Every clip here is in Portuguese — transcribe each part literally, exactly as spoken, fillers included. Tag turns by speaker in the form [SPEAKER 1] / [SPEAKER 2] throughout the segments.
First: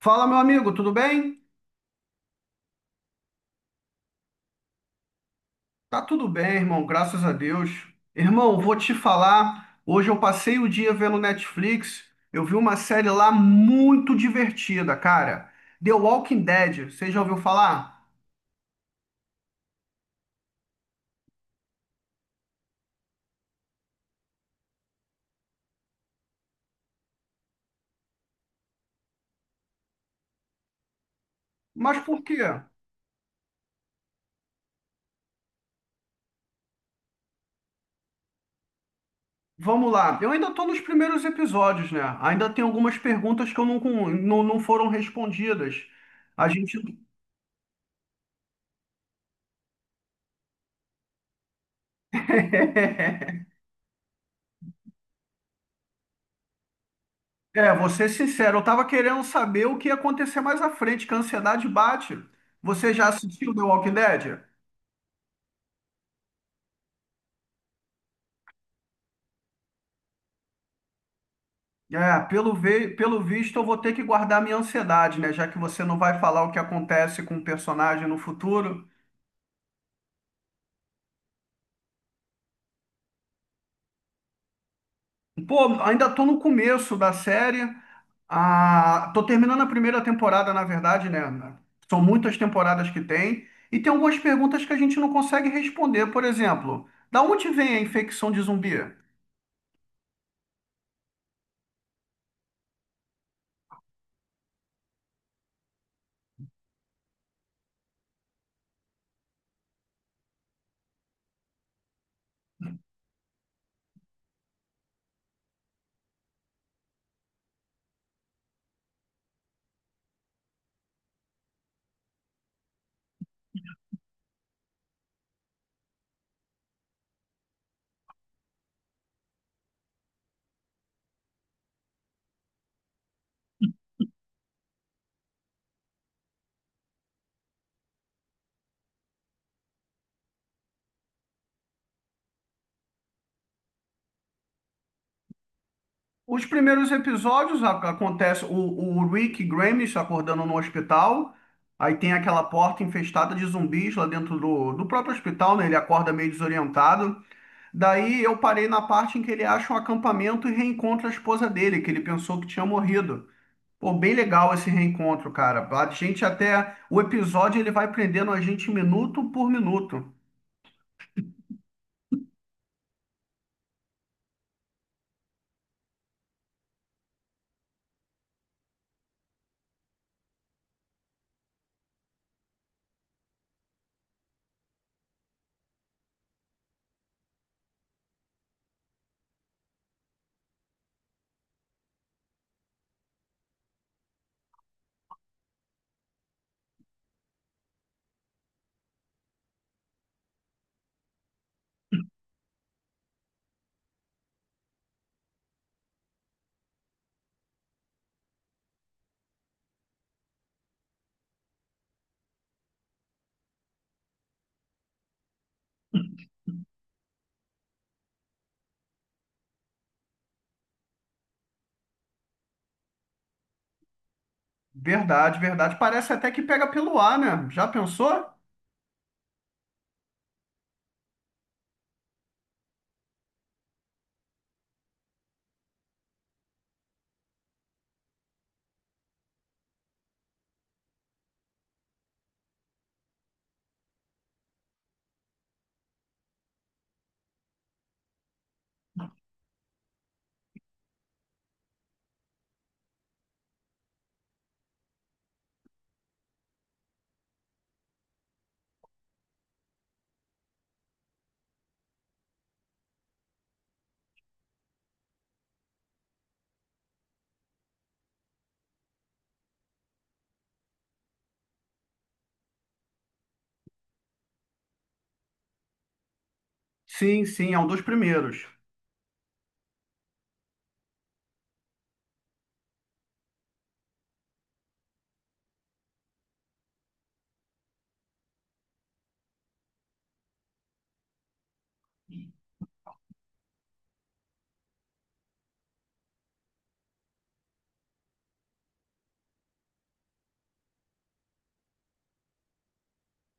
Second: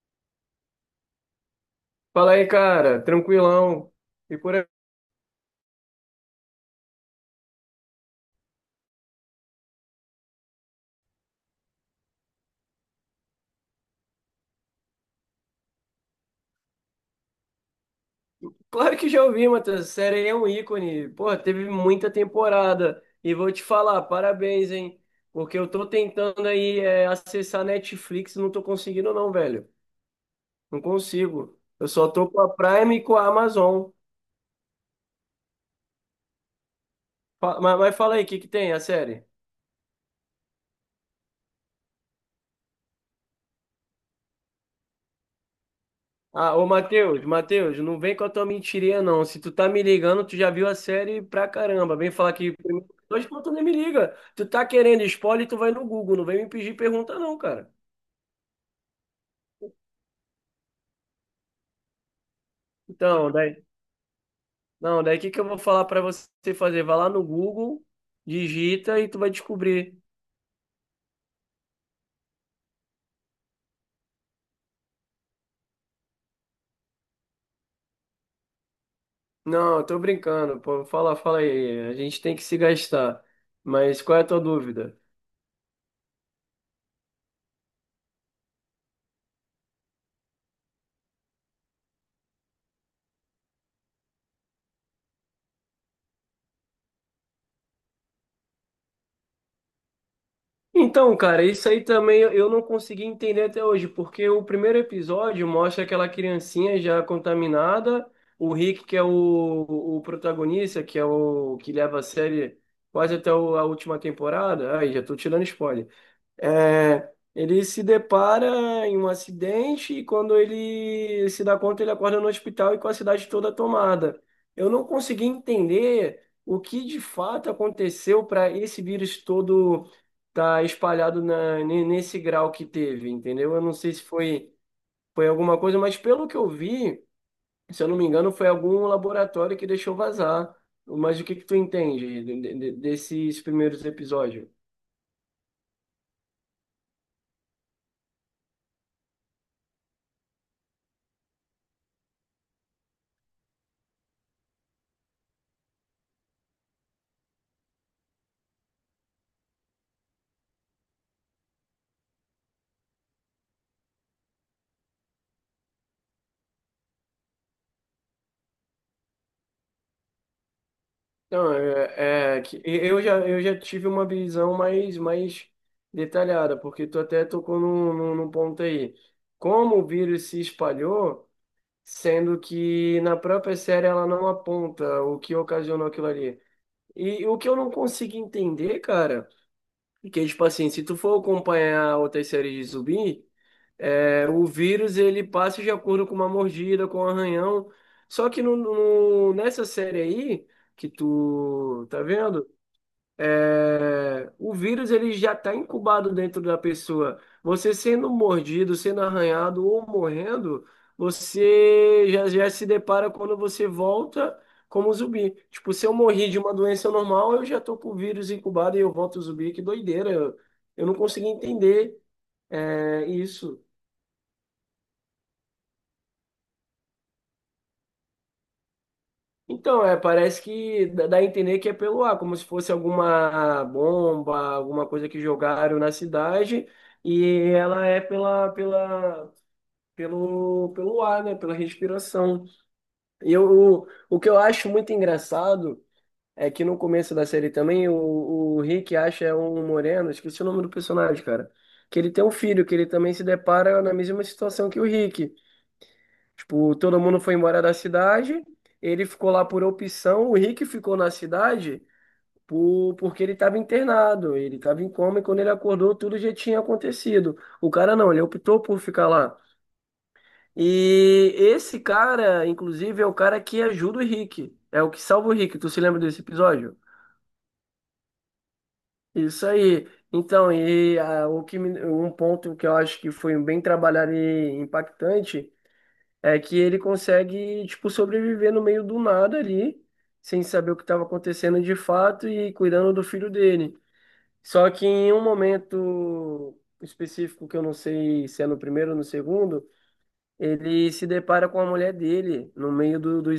[SPEAKER 1] Fala, meu amigo, tudo bem?
[SPEAKER 2] Fala aí, cara, tranquilão. E por aí.
[SPEAKER 1] Tá tudo bem, irmão, graças a Deus. Irmão, vou te falar, hoje eu passei o dia vendo Netflix, eu vi uma série lá muito divertida, cara. The Walking Dead, você já ouviu falar?
[SPEAKER 2] Claro que já ouvi, Matheus. Essa série aí é um ícone. Pô, teve muita temporada. E vou te falar, parabéns, hein? Porque eu tô tentando aí é, acessar Netflix, e não tô conseguindo, não, velho. Não consigo. Eu
[SPEAKER 1] Mas
[SPEAKER 2] só
[SPEAKER 1] por
[SPEAKER 2] tô
[SPEAKER 1] quê?
[SPEAKER 2] com a Prime e com a Amazon. Fa- Mas, mas fala aí, o que que tem a série?
[SPEAKER 1] Vamos lá, eu ainda tô nos primeiros episódios, né? Ainda tem algumas perguntas que eu não, não, não foram respondidas. A
[SPEAKER 2] Ah, ô
[SPEAKER 1] gente
[SPEAKER 2] Matheus, Matheus, não vem com a tua mentirinha, não. Se tu tá me ligando, tu já viu a série pra caramba. Vem falar que primeiro dois pontos nem me liga. Tu tá querendo spoiler, tu vai no Google. Não vem me pedir pergunta, não, cara.
[SPEAKER 1] É, vou ser sincero, eu tava querendo saber o que ia acontecer mais à frente, que a ansiedade bate. Você já
[SPEAKER 2] Então,
[SPEAKER 1] assistiu
[SPEAKER 2] daí.
[SPEAKER 1] The Walking Dead?
[SPEAKER 2] Não, daí o que que eu vou falar pra você fazer? Vai lá no Google, digita e tu vai descobrir.
[SPEAKER 1] É, pelo, ve- pelo visto eu vou ter que guardar minha ansiedade, né? Já que você não vai falar o que acontece com o personagem no futuro.
[SPEAKER 2] Não, eu tô brincando, pô. Fala, fala aí. A gente tem que se gastar. Mas qual é a tua dúvida?
[SPEAKER 1] Pô, ainda tô no começo da série. Ah, tô terminando a primeira temporada, na verdade, né? São muitas temporadas que tem. E tem algumas perguntas que a gente não consegue responder. Por exemplo, da onde vem a infecção de zumbi?
[SPEAKER 2] Então, cara, isso aí também eu eu não consegui entender até hoje, porque o primeiro episódio mostra aquela criancinha já contaminada, o Rick, que é o, o protagonista, que é o que leva a série quase até o- a última temporada. Aí, já tô tirando spoiler. É, ele se depara em um acidente e quando ele se dá conta, ele acorda no hospital e com a cidade toda tomada. Eu não consegui entender o que de fato aconteceu para esse vírus todo estar tá espalhado na, ne- nesse grau que teve, entendeu? Eu não sei se foi, foi alguma coisa, mas pelo que eu vi, se eu não me engano, foi algum laboratório que deixou vazar. Mas o que que tu entende de- de- de- desses primeiros episódios?
[SPEAKER 1] Os primeiros episódios a- acontece o, o Rick Grimes acordando no hospital. Aí tem aquela porta infestada de zumbis lá dentro do, do próprio hospital, né? Ele acorda meio desorientado. Daí eu parei na parte em que ele acha um acampamento e reencontra a esposa dele, que ele pensou que tinha morrido. Pô, bem legal esse reencontro, cara. A gente até. O episódio ele vai prendendo a gente minuto por minuto.
[SPEAKER 2] Não, é, é que eu já, eu já tive uma visão mais, mais detalhada, porque tu até tocou num, num, num ponto aí. Como o vírus se espalhou, sendo que na própria série ela não aponta o que ocasionou aquilo ali. E o que eu não consegui entender, cara, é que, tipo assim, se tu for acompanhar outras séries de zumbi, é, o vírus ele passa de acordo com uma mordida, com um arranhão. Só que no, no, nessa série aí, que tu tá vendo? É, o vírus ele já está incubado dentro da pessoa. Você sendo mordido, sendo arranhado ou morrendo, você já, já se depara quando você volta como zumbi. Tipo, se eu morri de uma doença normal, eu já tô com o vírus incubado e eu volto zumbi. Que doideira! Eu, eu não consegui entender é, isso.
[SPEAKER 1] Verdade, verdade. Parece até que pega pelo ar, né? Já pensou?
[SPEAKER 2] Então, é, parece que dá dá a entender que é pelo ar, como se fosse alguma bomba, alguma coisa que jogaram na cidade, e ela é pela, pela, pelo, pelo ar, né, pela respiração. E eu, o, o que eu acho muito engraçado é que no começo da série também, o, o Rick acha é um moreno, esqueci o nome do personagem, cara, que ele tem um filho, que ele também se depara na mesma situação que o Rick. Tipo, todo mundo foi embora da cidade, ele ficou lá por opção, o Rick ficou na cidade por, porque ele estava internado, ele estava em coma e quando ele acordou tudo já tinha acontecido. O cara não, ele optou por ficar lá. E esse cara, inclusive, é o cara que ajuda o Rick, é o que salva o Rick. Tu se lembra desse episódio?
[SPEAKER 1] Sim, sim, é um dos primeiros.
[SPEAKER 2] Isso aí. Então, e ah, o que me- um ponto que eu acho que foi bem trabalhado e impactante é que ele consegue, tipo, sobreviver no meio do nada ali, sem saber o que estava acontecendo de fato e cuidando do filho dele. Só que em um momento específico, que eu não sei se é no primeiro ou no segundo, ele se depara com a mulher dele no meio do, do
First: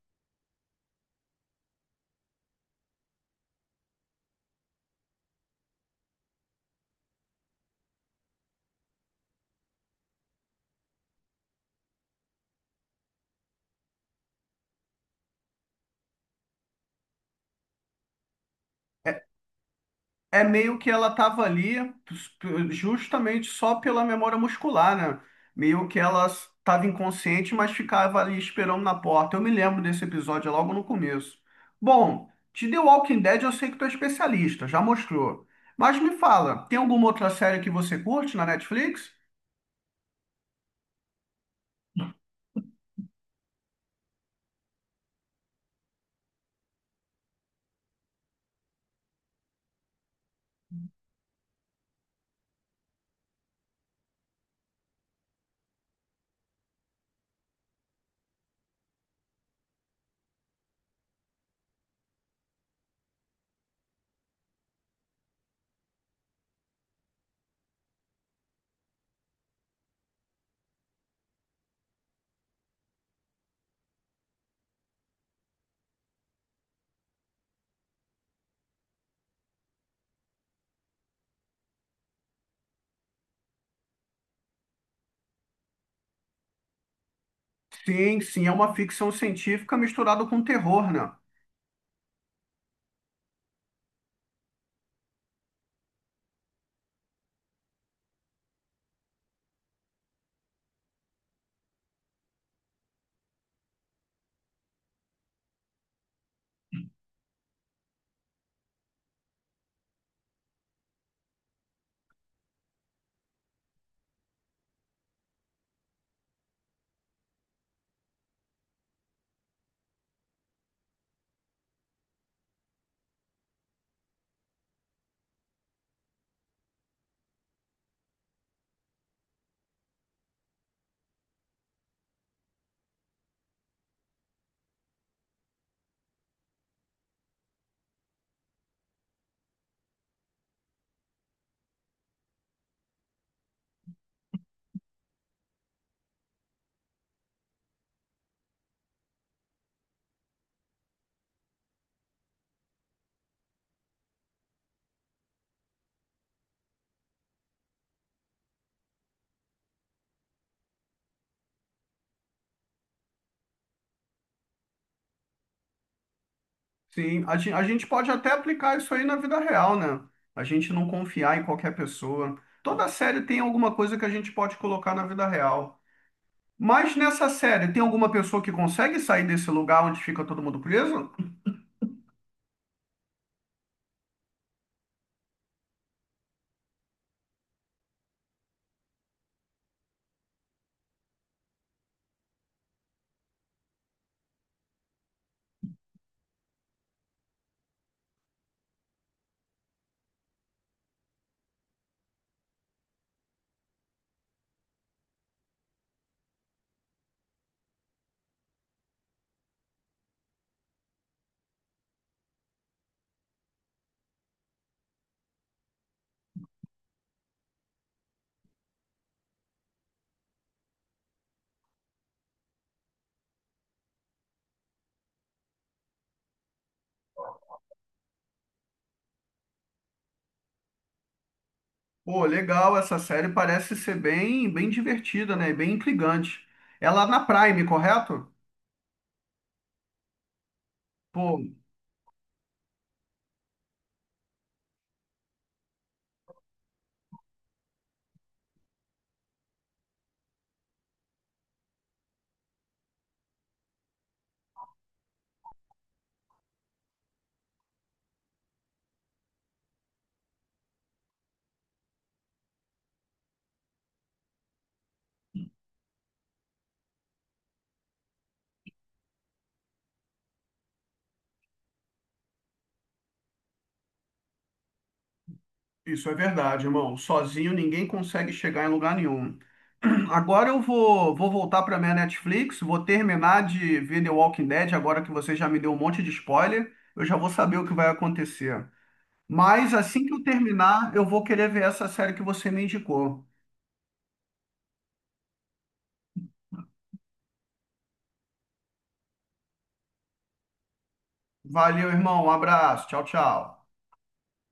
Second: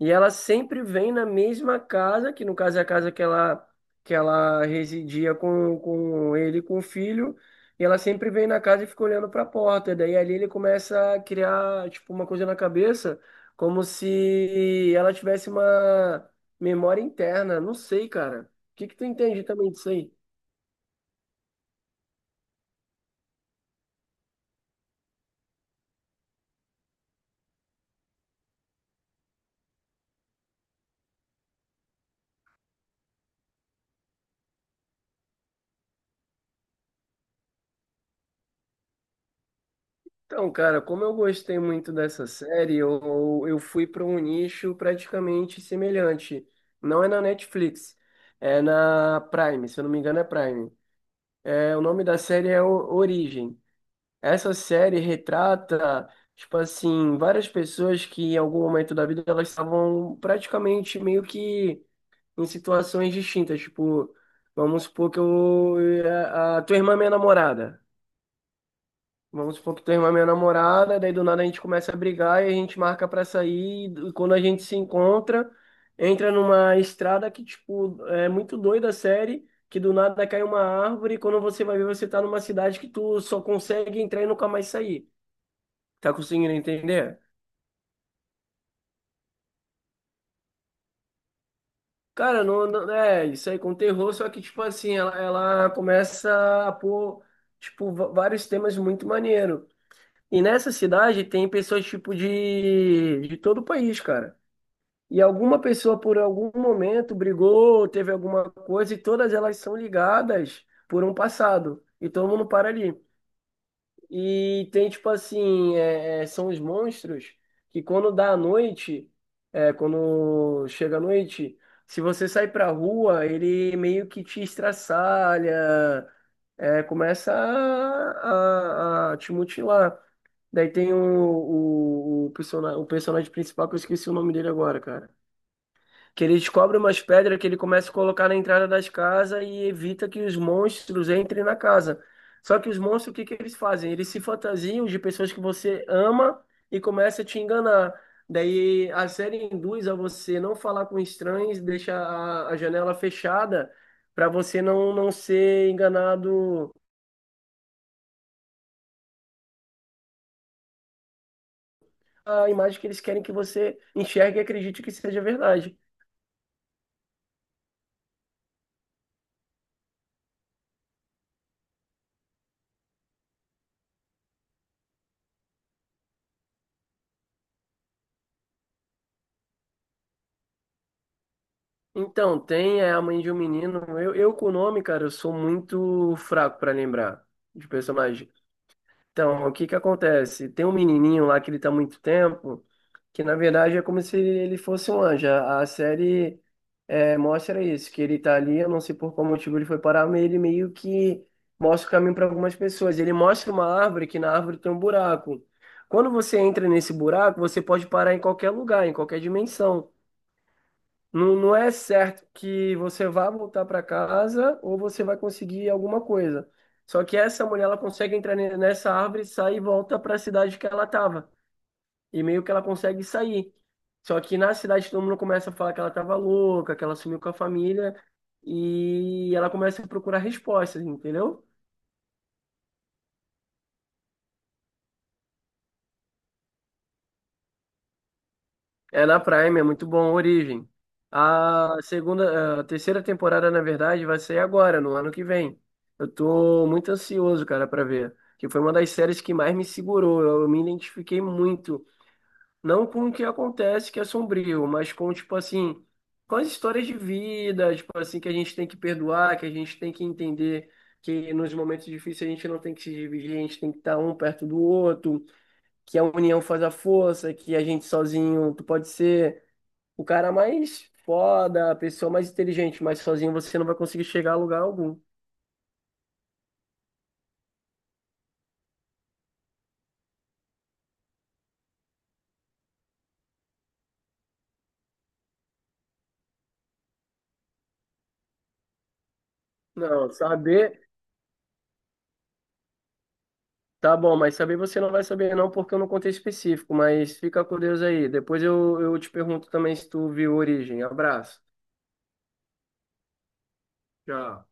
[SPEAKER 2] E ela sempre vem na mesma casa, que no caso é a casa que ela, que ela residia com, com ele e com o filho. E ela sempre vem na casa e fica olhando para a porta. Daí ali ele começa a criar, tipo, uma coisa na cabeça, como se ela tivesse uma memória interna. Não sei, cara. O que que tu entende também disso aí?
[SPEAKER 1] É meio que ela estava ali justamente só pela memória muscular, né? Meio que ela estava inconsciente, mas ficava ali esperando na porta. Eu me lembro desse episódio é logo no começo. Bom, de The Walking Dead eu sei que tu é especialista, já mostrou. Mas me fala, tem alguma outra série que você curte na Netflix?
[SPEAKER 2] Então, cara, como eu gostei muito dessa série, eu, eu fui para um nicho praticamente semelhante. Não é na Netflix, é na Prime, se eu não me engano é Prime. É, o nome da série é O- Origem. Essa série retrata, tipo assim, várias pessoas que em algum momento da vida elas estavam praticamente meio que em situações distintas. Tipo, vamos supor que eu, a, a tua irmã é minha namorada. Vamos supor que tu irmã é minha namorada, daí do nada a gente começa a brigar e a gente marca pra sair. E quando a gente se encontra, entra numa estrada que, tipo, é muito doida a série, que do nada cai uma árvore e quando você vai ver, você tá numa cidade que tu só consegue entrar e nunca mais sair. Tá conseguindo entender?
[SPEAKER 1] Sim, sim, é uma ficção científica misturada com terror, né?
[SPEAKER 2] Cara, não, não- é isso aí com terror, só que, tipo assim, ela, ela começa a pôr, tipo, va- vários temas muito maneiro. E nessa cidade tem pessoas, tipo, de, de todo o país, cara. E alguma pessoa, por algum momento, brigou, teve alguma coisa, e todas elas são ligadas por um passado. E todo mundo para ali. E tem, tipo assim, é, é, são os monstros que quando dá a noite, é, quando chega a noite, se você sair pra rua, ele meio que te estraçalha, é, começa a, a- a te mutilar. Daí tem o, o, o persona- o personagem principal, que eu esqueci o nome dele agora, cara. Que ele descobre umas pedras que ele começa a colocar na entrada das casas e evita que os monstros entrem na casa. Só que os monstros, o que que eles fazem? Eles se fantasiam de pessoas que você ama e começa a te enganar. Daí a série induz a você não falar com estranhos, deixa a, a janela fechada para você não, não ser enganado. A imagem que eles querem que você enxergue e acredite que seja verdade.
[SPEAKER 1] Sim, a gente, a gente pode até aplicar isso aí na vida real, né? A gente não confiar em qualquer pessoa. Toda série tem alguma coisa que a gente pode colocar na vida real. Mas nessa série, tem alguma pessoa que consegue sair desse lugar onde fica todo mundo preso?
[SPEAKER 2] Então, tem é, a mãe de um menino. Eu, eu com o nome, cara, eu sou muito fraco pra lembrar de personagem. Então, o que que acontece? Tem um menininho lá que ele tá há muito tempo, que na verdade é como se ele fosse um anjo. A a série é, mostra isso, que ele tá ali, eu não sei por qual motivo ele foi parar, mas ele meio que mostra o caminho para algumas pessoas. Ele mostra uma árvore que na árvore tem um buraco. Quando você entra nesse buraco, você pode parar em qualquer lugar, em qualquer dimensão. Não, não é certo que você vá voltar para casa ou você vai conseguir alguma coisa. Só que essa mulher, ela consegue entrar ne- nessa árvore, sai e volta para a cidade que ela estava. E meio que ela consegue sair. Só que na cidade todo mundo começa a falar que ela estava louca, que ela sumiu com a família. E ela começa a procurar respostas, entendeu?
[SPEAKER 1] Pô, legal, essa série parece ser bem, bem divertida, né? Bem intrigante. Ela é na Prime, correto?
[SPEAKER 2] É na Prime, é muito bom, Origem.
[SPEAKER 1] Pô,
[SPEAKER 2] A segunda, a terceira temporada, na verdade, vai sair agora, no ano que vem. Eu tô muito ansioso, cara, pra ver. Que foi uma das séries que mais me segurou. Eu, eu me identifiquei muito. Não com o que acontece, que é sombrio, mas com, tipo assim, com as histórias de vida, tipo assim, que a gente tem que perdoar, que a gente tem que entender que nos momentos difíceis a gente não tem que se dividir, a gente tem que estar um perto do outro, que a união faz a força, que a gente sozinho, tu pode ser o cara mais foda, a pessoa mais inteligente, mas sozinho você não vai conseguir chegar a lugar algum.
[SPEAKER 1] isso é verdade, irmão. Sozinho ninguém consegue chegar em lugar nenhum. Agora eu vou, vou voltar para minha Netflix, vou terminar de ver The Walking Dead, agora que você já me deu um monte de spoiler, eu já vou saber o que vai acontecer. Mas assim
[SPEAKER 2] Não,
[SPEAKER 1] que eu
[SPEAKER 2] saber,
[SPEAKER 1] terminar, eu vou querer ver essa série que você me indicou.
[SPEAKER 2] tá bom, mas saber você não vai saber não, porque eu não contei específico, mas fica com Deus aí. Depois eu, eu te pergunto também se tu viu Origem. Abraço.
[SPEAKER 1] Valeu, irmão. Um abraço. Tchau, tchau.
[SPEAKER 2] Tchau.